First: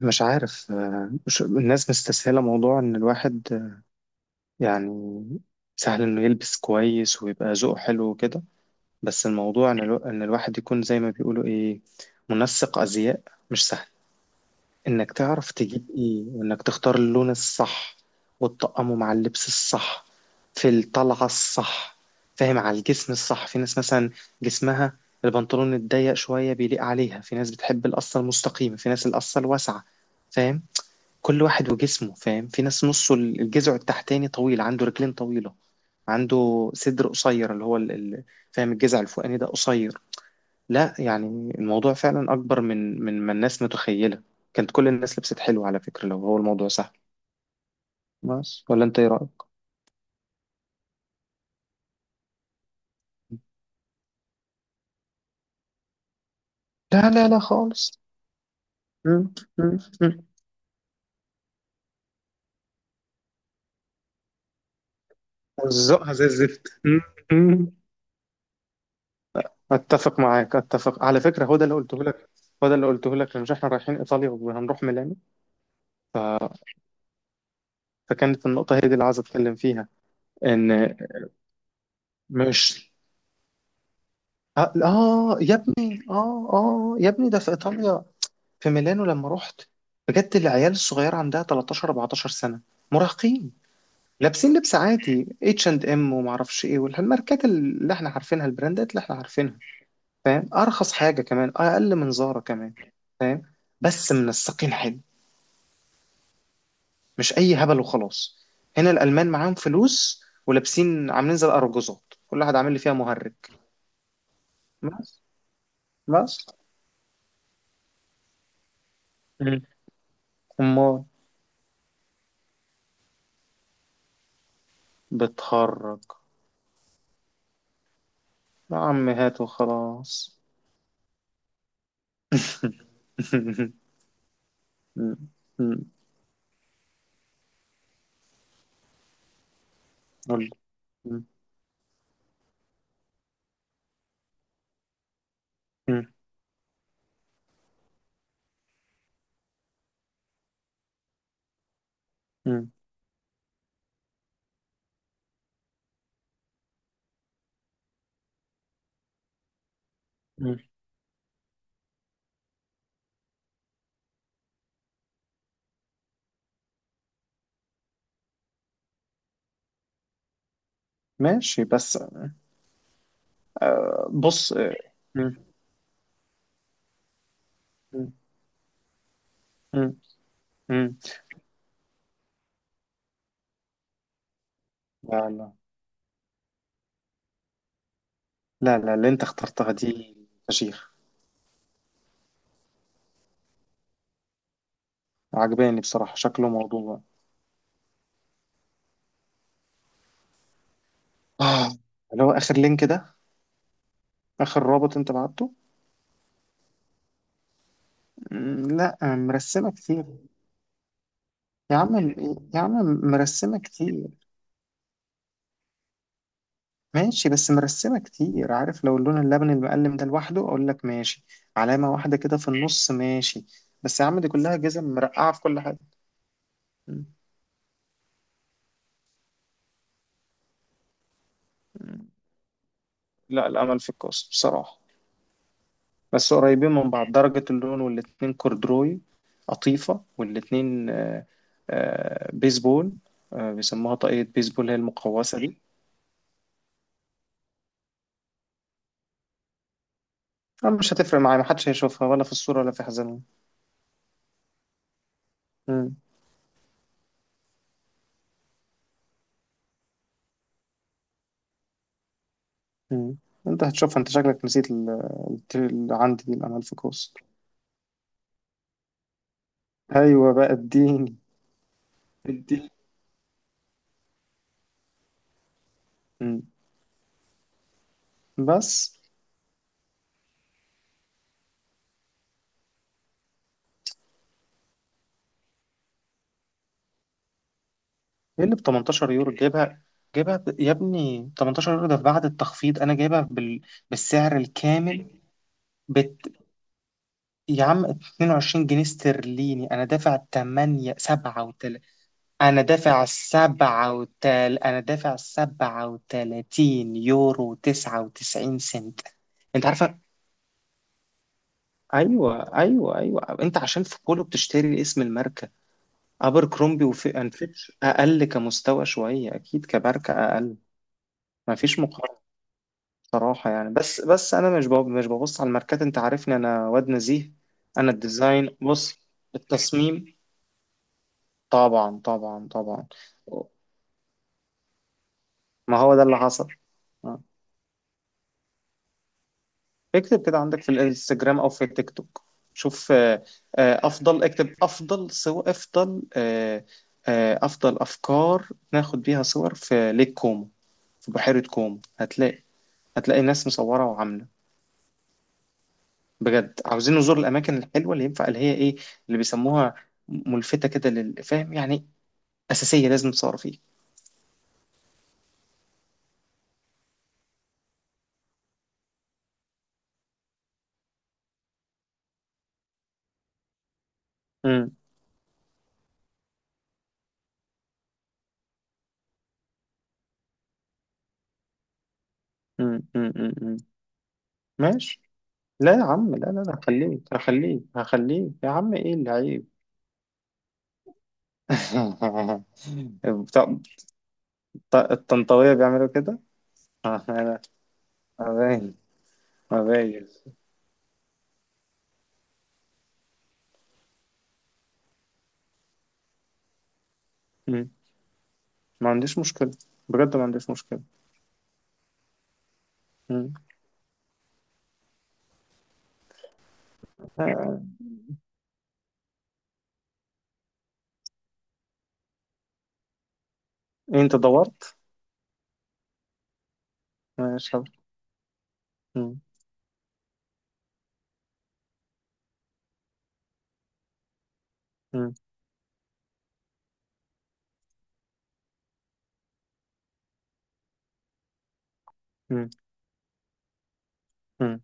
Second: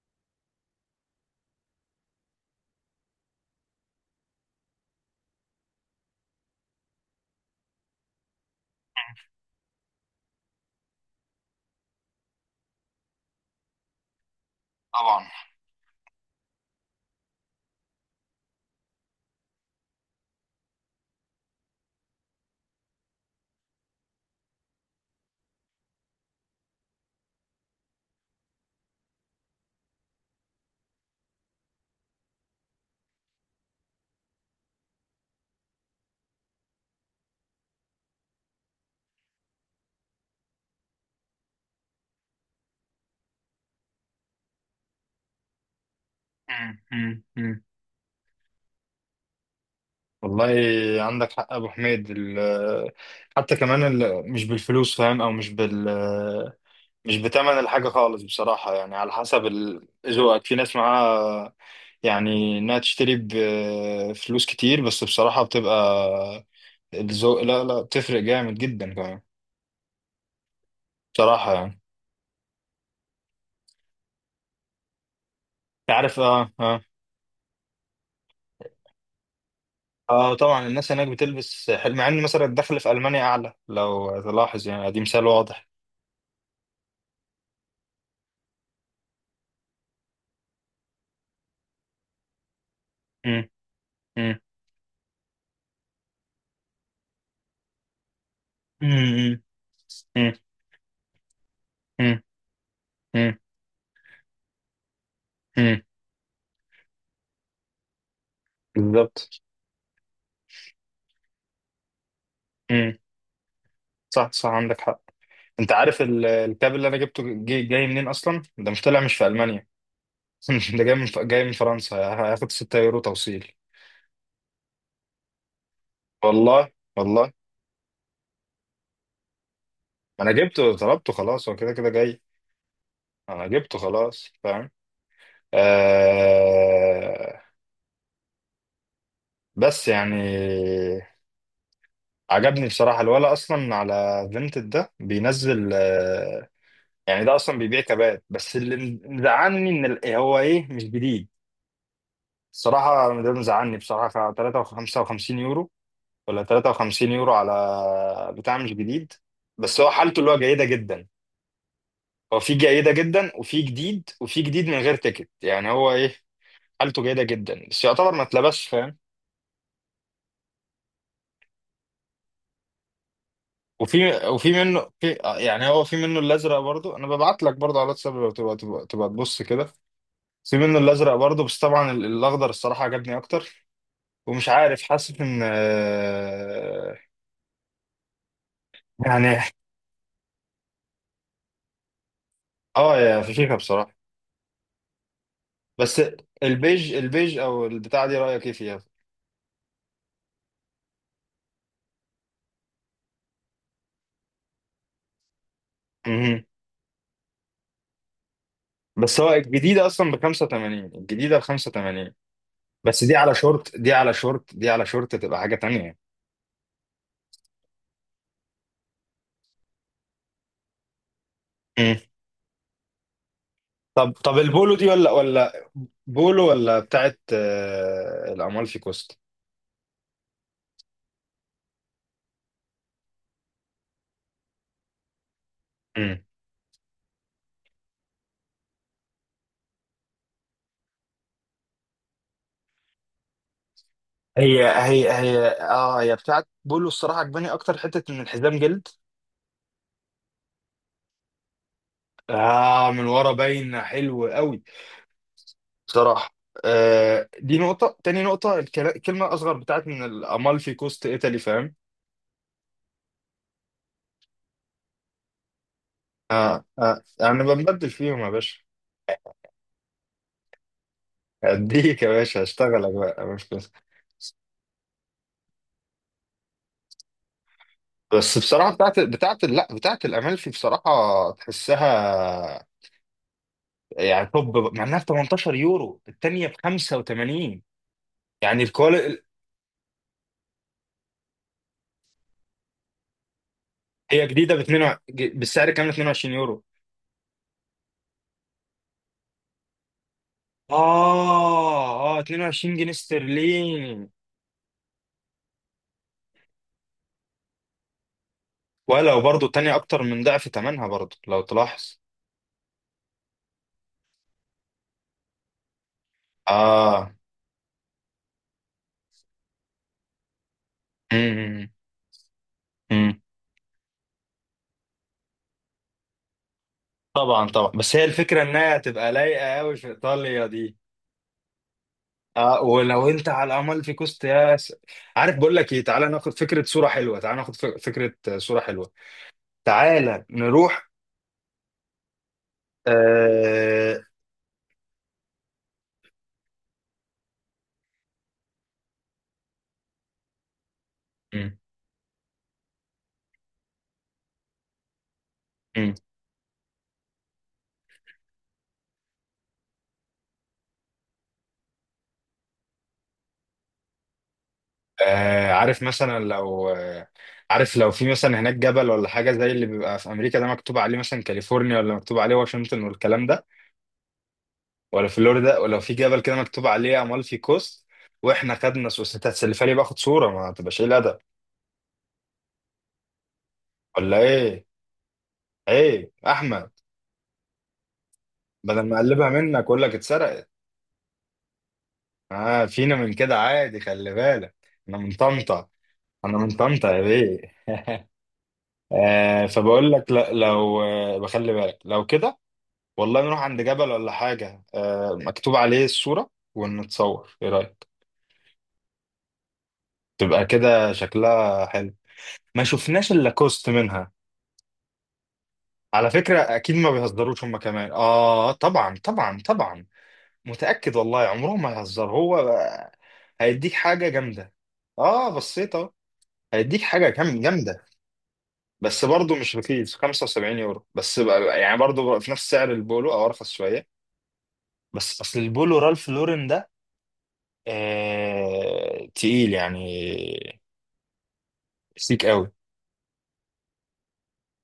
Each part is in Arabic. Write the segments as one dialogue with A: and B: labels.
A: مش عارف الناس مستسهلة موضوع إن الواحد يعني سهل إنه يلبس كويس ويبقى ذوقه حلو وكده. بس الموضوع إن الواحد يكون زي ما بيقولوا إيه، منسق أزياء، مش سهل. إنك
B: طبعا.
A: تعرف تجيب إيه، وإنك تختار اللون الصح وتطقمه مع اللبس الصح في الطلعة الصح، فاهم؟ على الجسم الصح، في ناس مثلا جسمها البنطلون الضيق شوية بيليق عليها، في ناس بتحب القصة المستقيمة، في ناس القصة الواسعة، فاهم؟ كل واحد وجسمه، فاهم؟ في ناس نصه الجذع التحتاني طويل، عنده رجلين طويلة، عنده صدر قصير اللي هو فاهم، الجذع الفوقاني ده قصير. لا يعني الموضوع فعلا أكبر من ما الناس متخيلة. كانت كل الناس لبست حلو على فكرة لو هو الموضوع
B: مم.
A: سهل.
B: مم. مم.
A: بس ولا، أنت إيه رأيك؟
B: والله عندك حق يا ابو حميد حتى كمان مش بالفلوس، فاهم، او مش
A: لا،
B: مش
A: لا، لا
B: بتمن الحاجه
A: خالص.
B: خالص بصراحه. يعني على
A: مم،
B: حسب
A: مم، مم.
B: ذوقك، في ناس معاها يعني انها تشتري بفلوس كتير، بس بصراحه
A: وزقها زي
B: بتبقى
A: الزفت. مم،
B: الذوق. لا،
A: مم.
B: لا، بتفرق جامد جدا كمان.
A: اتفق معاك، اتفق على فكره،
B: بصراحه
A: هو ده اللي
B: يعني
A: قلته لك، هو ده اللي قلته لك. مش احنا رايحين ايطاليا وهنروح ميلانو،
B: أنت عارف. اه، اه.
A: فكانت النقطة هي دي اللي عايز أتكلم فيها.
B: اه، طبعا
A: إن،
B: الناس هناك بتلبس حلو، مع ان مثلا الدخل في
A: مش،
B: المانيا اعلى لو تلاحظ.
A: آه,
B: يعني دي مثال
A: آه يا
B: واضح.
A: ابني، آه يا ابني، ده في إيطاليا، في ميلانو لما رحت بجد، العيال الصغيرة عندها 13 14 سنة،
B: مم.
A: مراهقين. لابسين لبس عادي، H&M، ومعرفش ايه، والماركات اللي احنا عارفينها، البراندات اللي احنا
B: مم.
A: عارفينها،
B: مم.
A: فاهم. ارخص حاجة كمان، اقل من
B: مم.
A: زارا كمان،
B: مم.
A: فاهم. بس منسقين حلو،
B: مم.
A: مش اي هبل وخلاص. هنا الالمان
B: بالظبط.
A: معاهم فلوس ولابسين عاملين زي الارجوزات، كل واحد عامل لي فيها
B: مم.
A: مهرج.
B: صح، صح، عندك حق.
A: بس
B: انت عارف
A: بس
B: الكاب اللي انا جبته، جاي منين اصلا؟ ده مش طالع، مش في
A: مم.
B: المانيا. ده جاي
A: أمال
B: من فرنسا. هياخد 6 يورو توصيل.
A: بتخرج؟
B: والله، والله.
A: يا عم هات
B: ما انا
A: وخلاص.
B: جبته، طلبته خلاص. هو كده كده جاي. انا جبته خلاص، فاهم؟
A: م- م-
B: آه. بس يعني
A: قول. مم.
B: عجبني بصراحة الولا. أصلا على فينتد ده بينزل،
A: مم.
B: يعني ده أصلا بيبيع كبات. بس اللي مزعلني إن هو إيه؟ مش جديد.
A: مم.
B: الصراحة ده مزعلني بصراحة. 53 يورو؟ ولا 53 يورو على بتاع مش جديد؟ بس هو حالته اللي هو
A: مم.
B: جيدة جدا. هو في جيدة جدا، وفي جديد، وفي جديد من غير تيكت. يعني هو ايه؟ حالته جيدة جدا بس يعتبر ما اتلبسش، فاهم؟
A: ماشي. بس
B: وفي
A: بص.
B: منه، في
A: مم.
B: يعني هو في منه الازرق برضو. انا ببعت لك برضو على
A: مم.
B: الواتساب، لو تبقى تبص كده.
A: مم.
B: في منه
A: مم.
B: الازرق برضو، بس طبعا الاخضر الصراحة عجبني اكتر. ومش عارف، حاسس
A: لا،
B: ان
A: لا، لا، لا، اللي انت
B: يعني.
A: اخترتها دي فشيخ.
B: اه، يا فشيخة بصراحة.
A: عجباني
B: بس
A: بصراحة، شكله
B: البيج،
A: موضوع.
B: البيج او البتاعه دي، رايك ايه فيها؟
A: آه. اللي هو آخر لينك ده، آخر رابط انت بعته.
B: مهم.
A: لا،
B: بس هو
A: مرسمة
B: الجديده
A: كتير.
B: اصلا ب 85، الجديده ب
A: يا عم،
B: 85.
A: يا عم،
B: بس دي على
A: مرسمة
B: شورت، دي
A: كتير.
B: على شورت، دي على شورت، تبقى حاجه تانية.
A: ماشي، بس مرسمة كتير. عارف لو اللون اللبن المقلم ده لوحده أقول لك ماشي، علامة
B: مم.
A: واحدة كده في النص ماشي، بس يا
B: طب،
A: عم دي
B: طب
A: كلها
B: البولو
A: جزم
B: دي ولا
A: مرقعة في كل
B: ولا،
A: حاجة.
B: بولو ولا
A: م-
B: بتاعت الامالفي كوست؟
A: م- لا، الأمل في الكوس بصراحة،
B: مم.
A: بس قريبين من بعض درجة اللون، والاتنين كوردروي، قطيفة، والاتنين بيسبول، بيسموها طاقية
B: هي
A: بيسبول، هي
B: هي
A: المقوسة
B: هي
A: دي.
B: اه، هي بتاعت بولو. الصراحه عجباني اكتر، حته ان الحزام جلد.
A: أنا مش هتفرق معايا، محدش هيشوفها، ولا في الصورة ولا في
B: اه، من
A: حزامهم.
B: ورا باين حلو قوي
A: م-
B: بصراحة. آه، دي نقطة تاني. نقطة الكلمة أصغر بتاعت من الأمالفي كوست إيطالي، فاهم؟
A: م. انت هتشوفها، انت شكلك نسيت اللي عندي دي الأمل
B: آه،
A: في
B: آه،
A: الكوس.
B: أنا بنبدل فيهم يا باشا.
A: ايوه بقى، اديني،
B: أديك يا باشا،
A: اديني.
B: أشتغلك بقى مش بس.
A: مم.
B: بس
A: بس
B: بصراحة بتاعت، بتاعت، لا، بتاعت الأمالفي بصراحة تحسها. يعني طب مع إنها ب 18 يورو، التانية ب 85.
A: ايه اللي ب
B: يعني
A: 18
B: الكوالي
A: يورو؟ جايبها، جايبها يا ابني، 18 يورو ده بعد التخفيض، انا جايبها
B: هي
A: بالسعر
B: جديدة ب 2،
A: الكامل.
B: بالسعر كامل
A: بت...
B: 22 يورو.
A: يا عم، 22 جنيه استرليني، انا دافع 8 37،
B: آه، آه،
A: انا
B: 22 جنيه
A: دافع
B: استرليني.
A: 37، انا دافع 37 يورو 99 سنت.
B: ولو برضو
A: انت
B: تاني
A: عارفه.
B: اكتر من ضعف تمنها برضو لو تلاحظ.
A: ايوه، ايوه، ايوه، انت عشان في بولو بتشتري اسم الماركه. أبركرومبي
B: اه.
A: وفي أند فيتش أقل كمستوى شوية، أكيد كماركة أقل.
B: امم.
A: مفيش مقارنة
B: امم.
A: بصراحة يعني. بس أنا مش ببص على الماركات، أنت عارفني، أنا واد نزيه.
B: طبعا، طبعا،
A: أنا
B: بس هي الفكره
A: الديزاين،
B: انها
A: بص،
B: هتبقى لايقه قوي في
A: التصميم.
B: ايطاليا دي.
A: طبعا، طبعا،
B: اه،
A: طبعا.
B: ولو انت على امال في كوست يا عارف، بقول لك
A: ما
B: ايه،
A: هو ده
B: تعالى
A: اللي
B: ناخد
A: حصل.
B: فكره صوره حلوه.
A: آه.
B: تعالى ناخد فكره صوره حلوه. تعالى
A: اكتب كده عندك في
B: نروح.
A: الانستجرام أو في التيك توك، شوف
B: آه.
A: أفضل. اكتب أفضل صور، أفضل أفضل أفكار ناخد بيها صور في ليك كومو، في بحيرة
B: مم.
A: كومو. هتلاقي، هتلاقي ناس مصورة وعاملة،
B: مم.
A: بجد عاوزين نزور الأماكن الحلوة اللي ينفع، اللي هي إيه، اللي بيسموها ملفتة كده، للفهم يعني، أساسية، لازم تصور فيه.
B: آه، عارف مثلا لو عارف لو في مثلا هناك جبل ولا حاجه، زي اللي بيبقى في امريكا، ده مكتوب عليه مثلا كاليفورنيا، ولا مكتوب عليه واشنطن والكلام ده،
A: مم.
B: ولا فلوريدا. ولو في جبل كده مكتوب عليه امالفي كوست، واحنا خدنا سوس، انت هتسلفها لي باخد صوره. ما تبقاش ايه الادب،
A: مم. مم. مم. مم.
B: ولا ايه؟
A: ماشي. لا يا
B: ايه
A: عم، لا، لا، لا،
B: احمد،
A: هخليك، هخليك، هخليك، يا عم،
B: بدل
A: إيه
B: ما
A: اللي
B: اقلبها
A: عيب.
B: منك اقول لك اتسرقت. اه، فينا من كده
A: بتاع-
B: عادي، خلي بالك.
A: بتاع
B: انا من
A: الطنطاوية
B: طنطا.
A: بيعملوا كده.
B: انا من طنطا يا بيه.
A: لا، ما باين،
B: آه،
A: ما
B: فبقول
A: باين.
B: لك لا، لو بخلي بالك لو كده. والله، نروح عند جبل ولا حاجه مكتوب عليه، الصوره ونتصور، ايه
A: مم.
B: رايك؟
A: ما عنديش مشكلة، بجد ما
B: تبقى
A: عنديش مشكلة.
B: كده شكلها حلو. ما شفناش الا
A: مم.
B: كوست منها. على فكرة أكيد ما بيهزروش هما
A: آه،
B: كمان. طبعا، طبعا، طبعا. متأكد والله عمرهم ما يهزر هو. هيديك
A: إيه،
B: حاجة
A: أنت
B: جامدة.
A: دورت؟
B: آه، بصيت أهو. هيديك حاجة
A: ماشي يلا.
B: جامدة. بس
A: مم.
B: برضه مش رخيص. 75 يورو بس بقى، يعني برضه في نفس سعر البولو أو أرخص شوية. بس أصل البولو رالف لورين ده، آه، تقيل يعني. سيك
A: مم.
B: قوي.
A: مم.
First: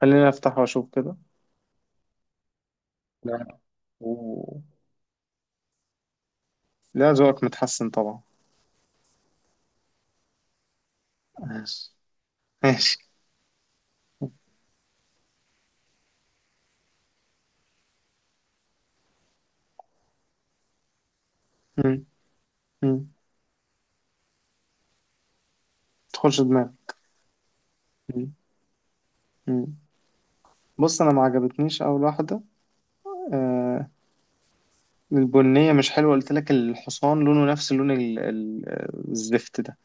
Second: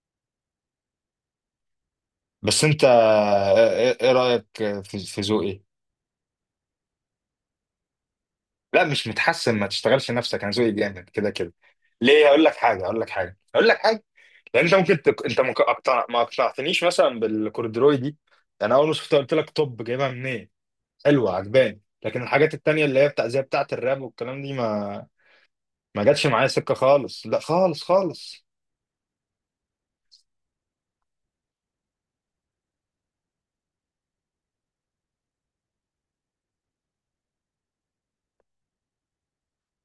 A: خليني افتح واشوف كده.
B: بس أنت
A: لا،
B: إيه
A: و...
B: رأيك في ذوقي؟
A: لا، ذوقك متحسن طبعا.
B: لا مش متحسن، ما تشتغلش نفسك، انا ذوقي جامد كده كده.
A: ماشي.
B: ليه؟ هقول لك حاجه،
A: ماشي.
B: هقول لك حاجه، هقول لك حاجه. لان انت ممكن انت ما اقتنعتنيش مثلا بالكوردروي دي. يعني انا اول ما شفتها قلت لك، طب جايبها منين؟ حلوه عجباني،
A: مم.
B: لكن الحاجات التانيه اللي هي
A: مم.
B: بتاع زي بتاعه الراب والكلام دي، ما، ما جاتش
A: تدخلش
B: معايا
A: دماغي.
B: سكه خالص. لا، خالص
A: مم.
B: خالص.
A: مم. بص، انا ما عجبتنيش اول واحده. آه. البنيه مش حلوه، قلت لك، الحصان لونه نفس لون الزفت ده،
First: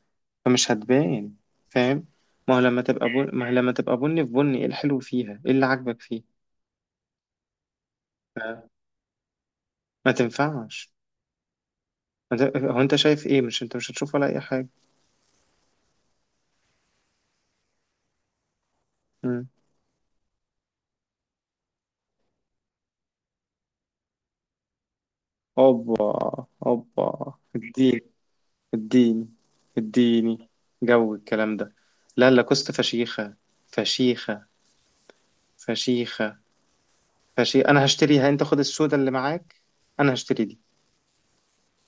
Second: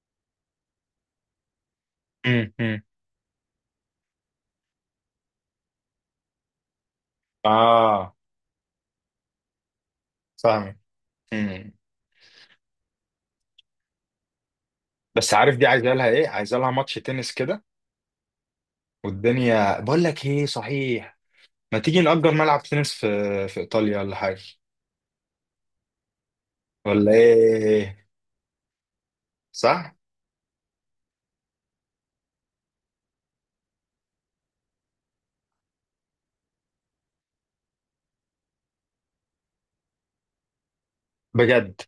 A: فمش هتبان، فاهم.
B: امم.
A: ما هو
B: أمم.
A: لما تبقى بن... ما هو لما تبقى بني في بني، ايه الحلو فيها، ايه اللي عاجبك فيه.
B: اه،
A: آه. ما
B: فاهمك.
A: تنفعش.
B: امم.
A: ما ت... هو انت شايف ايه، مش انت مش هتشوف ولا اي حاجه.
B: بس عارف دي عايزه لها ايه؟ عايزه لها ماتش تنس كده.
A: مم.
B: والدنيا، بقول لك ايه صحيح، ما تيجي نأجر ملعب تنس في ايطاليا ولا حاجه،
A: اوبا،
B: ولا
A: اوبا، اديني،
B: ايه؟
A: اديني،
B: صح.
A: اديني، جو الكلام ده. لا، لاكوست فشيخة، فشيخة، فشيخة، فشيخة، انا هشتريها. انت خد السودا اللي معاك، انا هشتري دي.
B: بجد.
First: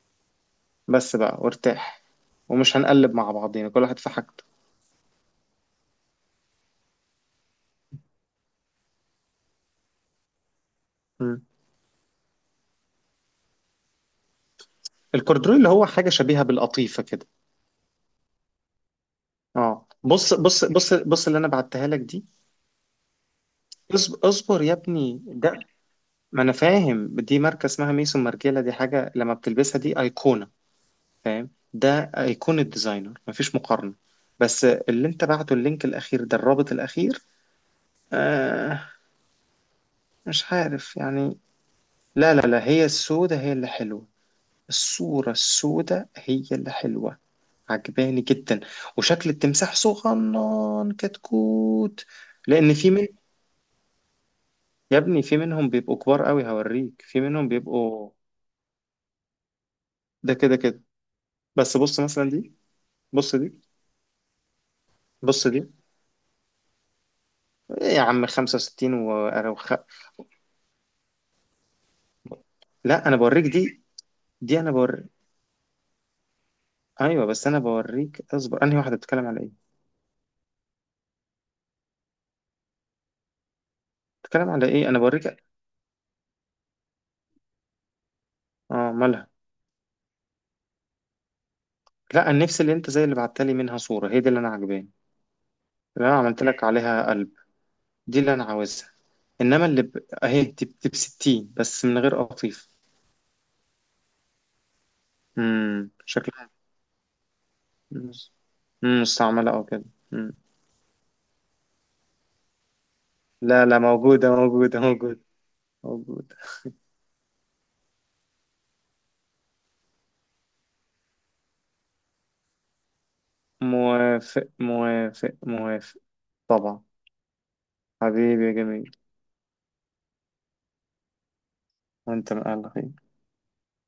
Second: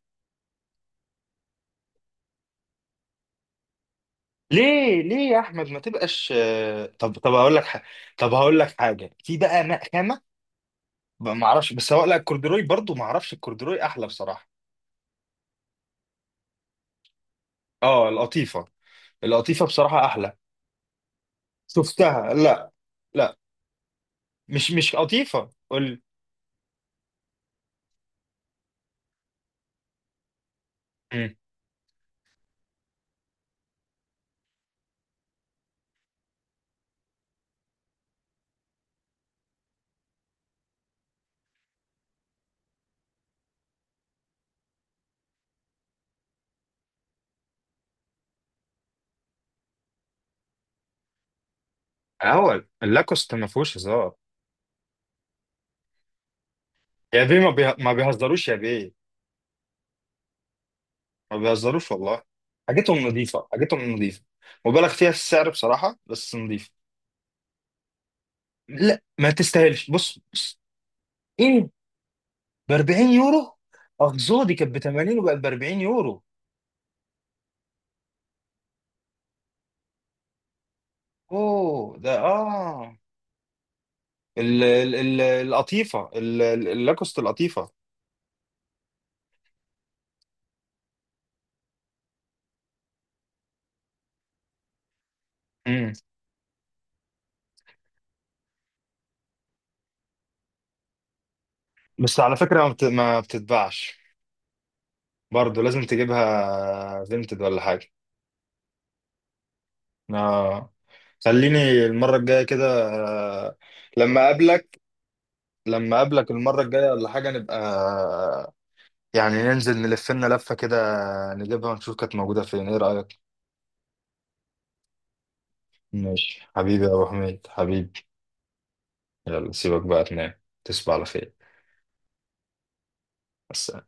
A: بس بقى وارتاح، ومش هنقلب مع بعضينا، كل واحد في حاجته.
B: ليه، ليه يا احمد، ما تبقاش طب، طب هقول لك طب هقول لك حاجه. في بقى خامه بقى
A: مم.
B: ما اعرفش. بس هو لا، الكوردروي برضو ما اعرفش، الكوردروي احلى بصراحه.
A: الكوردروي اللي هو حاجة شبيهة بالقطيفة كده.
B: اه، القطيفه. القطيفه
A: اه،
B: بصراحه احلى.
A: بص، بص، بص، بص، اللي انا بعتها لك دي.
B: شفتها؟ لا. لا،
A: اصبر، اصبر
B: مش
A: يا
B: مش
A: ابني،
B: قطيفه
A: ده
B: قول لي.
A: ما انا فاهم، دي ماركة اسمها ميسون مارجيلا، دي حاجة لما بتلبسها دي ايقونة،
B: مم.
A: فاهم. ده هيكون الديزاينر، مفيش مقارنة. بس اللي انت بعته، اللينك الاخير ده، الرابط الاخير، آه، مش عارف يعني. لا، لا، لا، هي السودة هي اللي حلوة، الصورة السودة هي اللي حلوة. عجباني جدا، وشكل التمساح صغنن كتكوت.
B: اهو
A: لان في من
B: اللاكوست ما فيهوش هزار.
A: يا ابني في منهم بيبقوا كبار قوي هوريك، في
B: يا بيه
A: منهم
B: ما
A: بيبقوا
B: بيهزروش يا بيه.
A: ده كده كده.
B: ما
A: بس
B: بيهزروش
A: بص
B: والله.
A: مثلا دي،
B: حاجتهم
A: بص
B: نظيفه،
A: دي،
B: حاجتهم نظيفه، مبالغ فيها في
A: بص
B: السعر
A: دي،
B: بصراحه، بس نظيفه.
A: إيه يا عم، 65
B: لا، ما
A: أنا
B: تستاهلش. بص، بص. ايه؟ ب
A: لا،
B: 40
A: انا بوريك
B: يورو.
A: دي،
B: اه، دي
A: دي انا
B: كانت ب
A: بوري.
B: 80 وبقت ب 40 يورو.
A: ايوه بس انا بوريك، اصبر، انهي واحده بتتكلم على ايه،
B: اوه، ده اه.
A: بتتكلم
B: ال
A: على ايه،
B: ال
A: انا
B: ال
A: بوريك.
B: القطيفه، اللاكوست القطيفه.
A: اه، مالها؟ لا، انا نفسي اللي انت زي اللي بعتلي منها صوره، هي دي اللي انا عجباني،
B: امم.
A: اللي انا عملت لك عليها قلب، دي اللي انا عاوزها. انما اهي دي ب، دي بستين بس من
B: بس
A: غير
B: على فكره
A: قطيف.
B: ما بتتباعش. برضه لازم
A: شكلها،
B: تجيبها فينتد ولا حاجه.
A: امم مستعمله او كده. مم.
B: اه، خليني المره الجايه كده آه،
A: لا، لا،
B: لما
A: موجوده، موجوده،
B: اقابلك.
A: موجوده،
B: لما اقابلك
A: موجوده.
B: المره الجايه ولا حاجه نبقى، يعني ننزل نلف لنا لفه كده، نجيبها ونشوف كانت موجوده فين. ايه رايك؟
A: موافق، موافق، موافق.
B: ماشي
A: طبعا.
B: حبيبي يا أبو حميد، حبيبي.
A: حبيبي يا جميل.
B: يلا سيبك بقى تنام، تصبح على خير.
A: وانت من اهل الخير.
B: بس.